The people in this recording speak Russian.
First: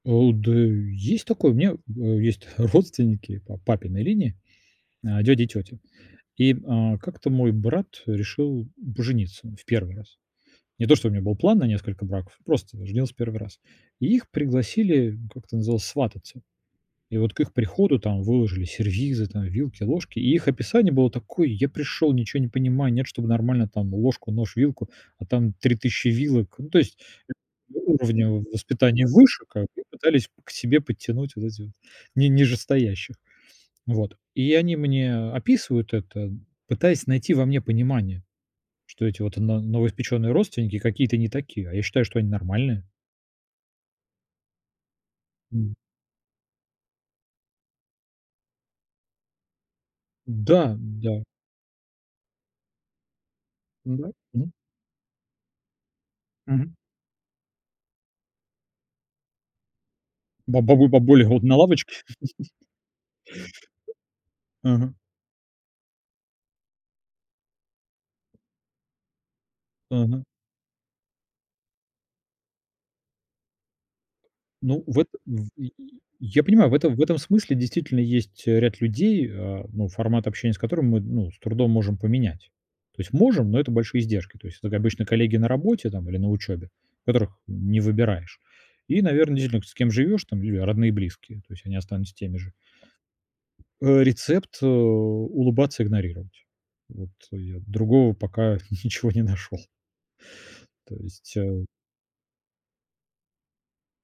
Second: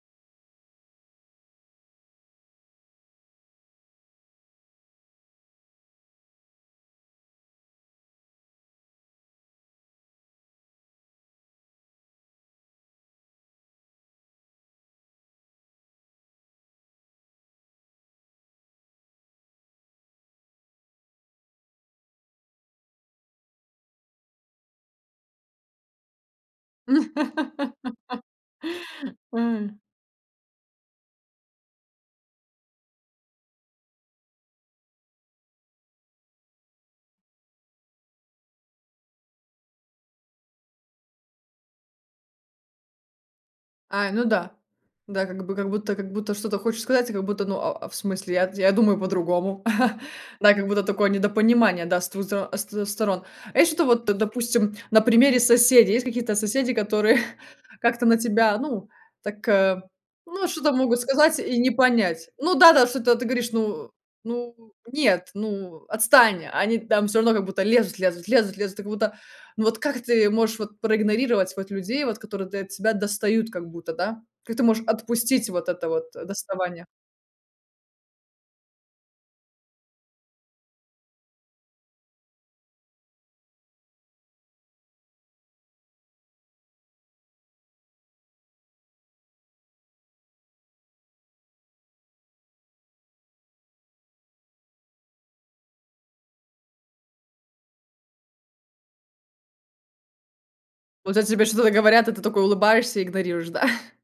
А, у, да есть такой, у меня, а, есть родственники по папиной линии, а, дядя и тётя, и, м, а, как-то мой брат решил пожениться в 1 раз. Не то, что у меня был план на несколько браков, просто женился в 1 раз. И их пригласили, как это называлось, свататься, и вот к их приходу там выложили сервизы: там, вилки, ложки. И их описание было такое: "Я пришёл, ничего не понимаю, нет, чтобы нормально там ложку, нож, вилку, а там 3000 вилок". Ну, то есть у уровня воспитания выше как бы и пытались к себе подтянуть вот этих, ни нижестоящих. Вот. И они мне описывают это, пытаясь найти во мне понимание, что эти вот на новоиспеченные родственники какие-то не такие, а я считаю, что они нормальные. А, ну да. Да, как бы как будто как будто что-то хочешь сказать, и как будто, но, а, а, в смысле? Я я думаю, по-другому. Да, как Да, будто такое да. недопонимание, да, сто со сто сторон. А если это вот, Да, м. допустим, на примере соседей, есть какие-то соседи, Мгм. которые как-то на тебя, ну, так, э, ну Ба что-то бабуль могут бабули сказать вот на и не лавочке? понять. Ну да да, что-то ты говоришь: "Ну ну Мгм. нет, ну, отстань!" А они там всё равно как будто лезут, лезут, лезут, лезут, и как будто Ну вот как Мгм. ты можешь вот проигнорировать вот людей вот которые та тебя достают как будто, да? Как ты можешь Ну вот в отпустить вот и это и вот я понимаю, в доставание? этом в этом смысле действительно есть, э, ряд людей, а, ну формат общения с которыми мы, ну, с трудом можем поменять. То есть можем, но это большие издержки. То есть это как обычно коллеги на работе там или на учёбе, которых не выбираешь. И, наверно, действительно, с кем живёшь, там или родные, близкие, то есть они останутся теми же. Э, рецепт, э, улыбаться, игнорировать. Вот я другого пока ничего не нашёл. То Вот о есть тебе э что-то говорят, а ты такой улыбаешься и игнорируешь, да?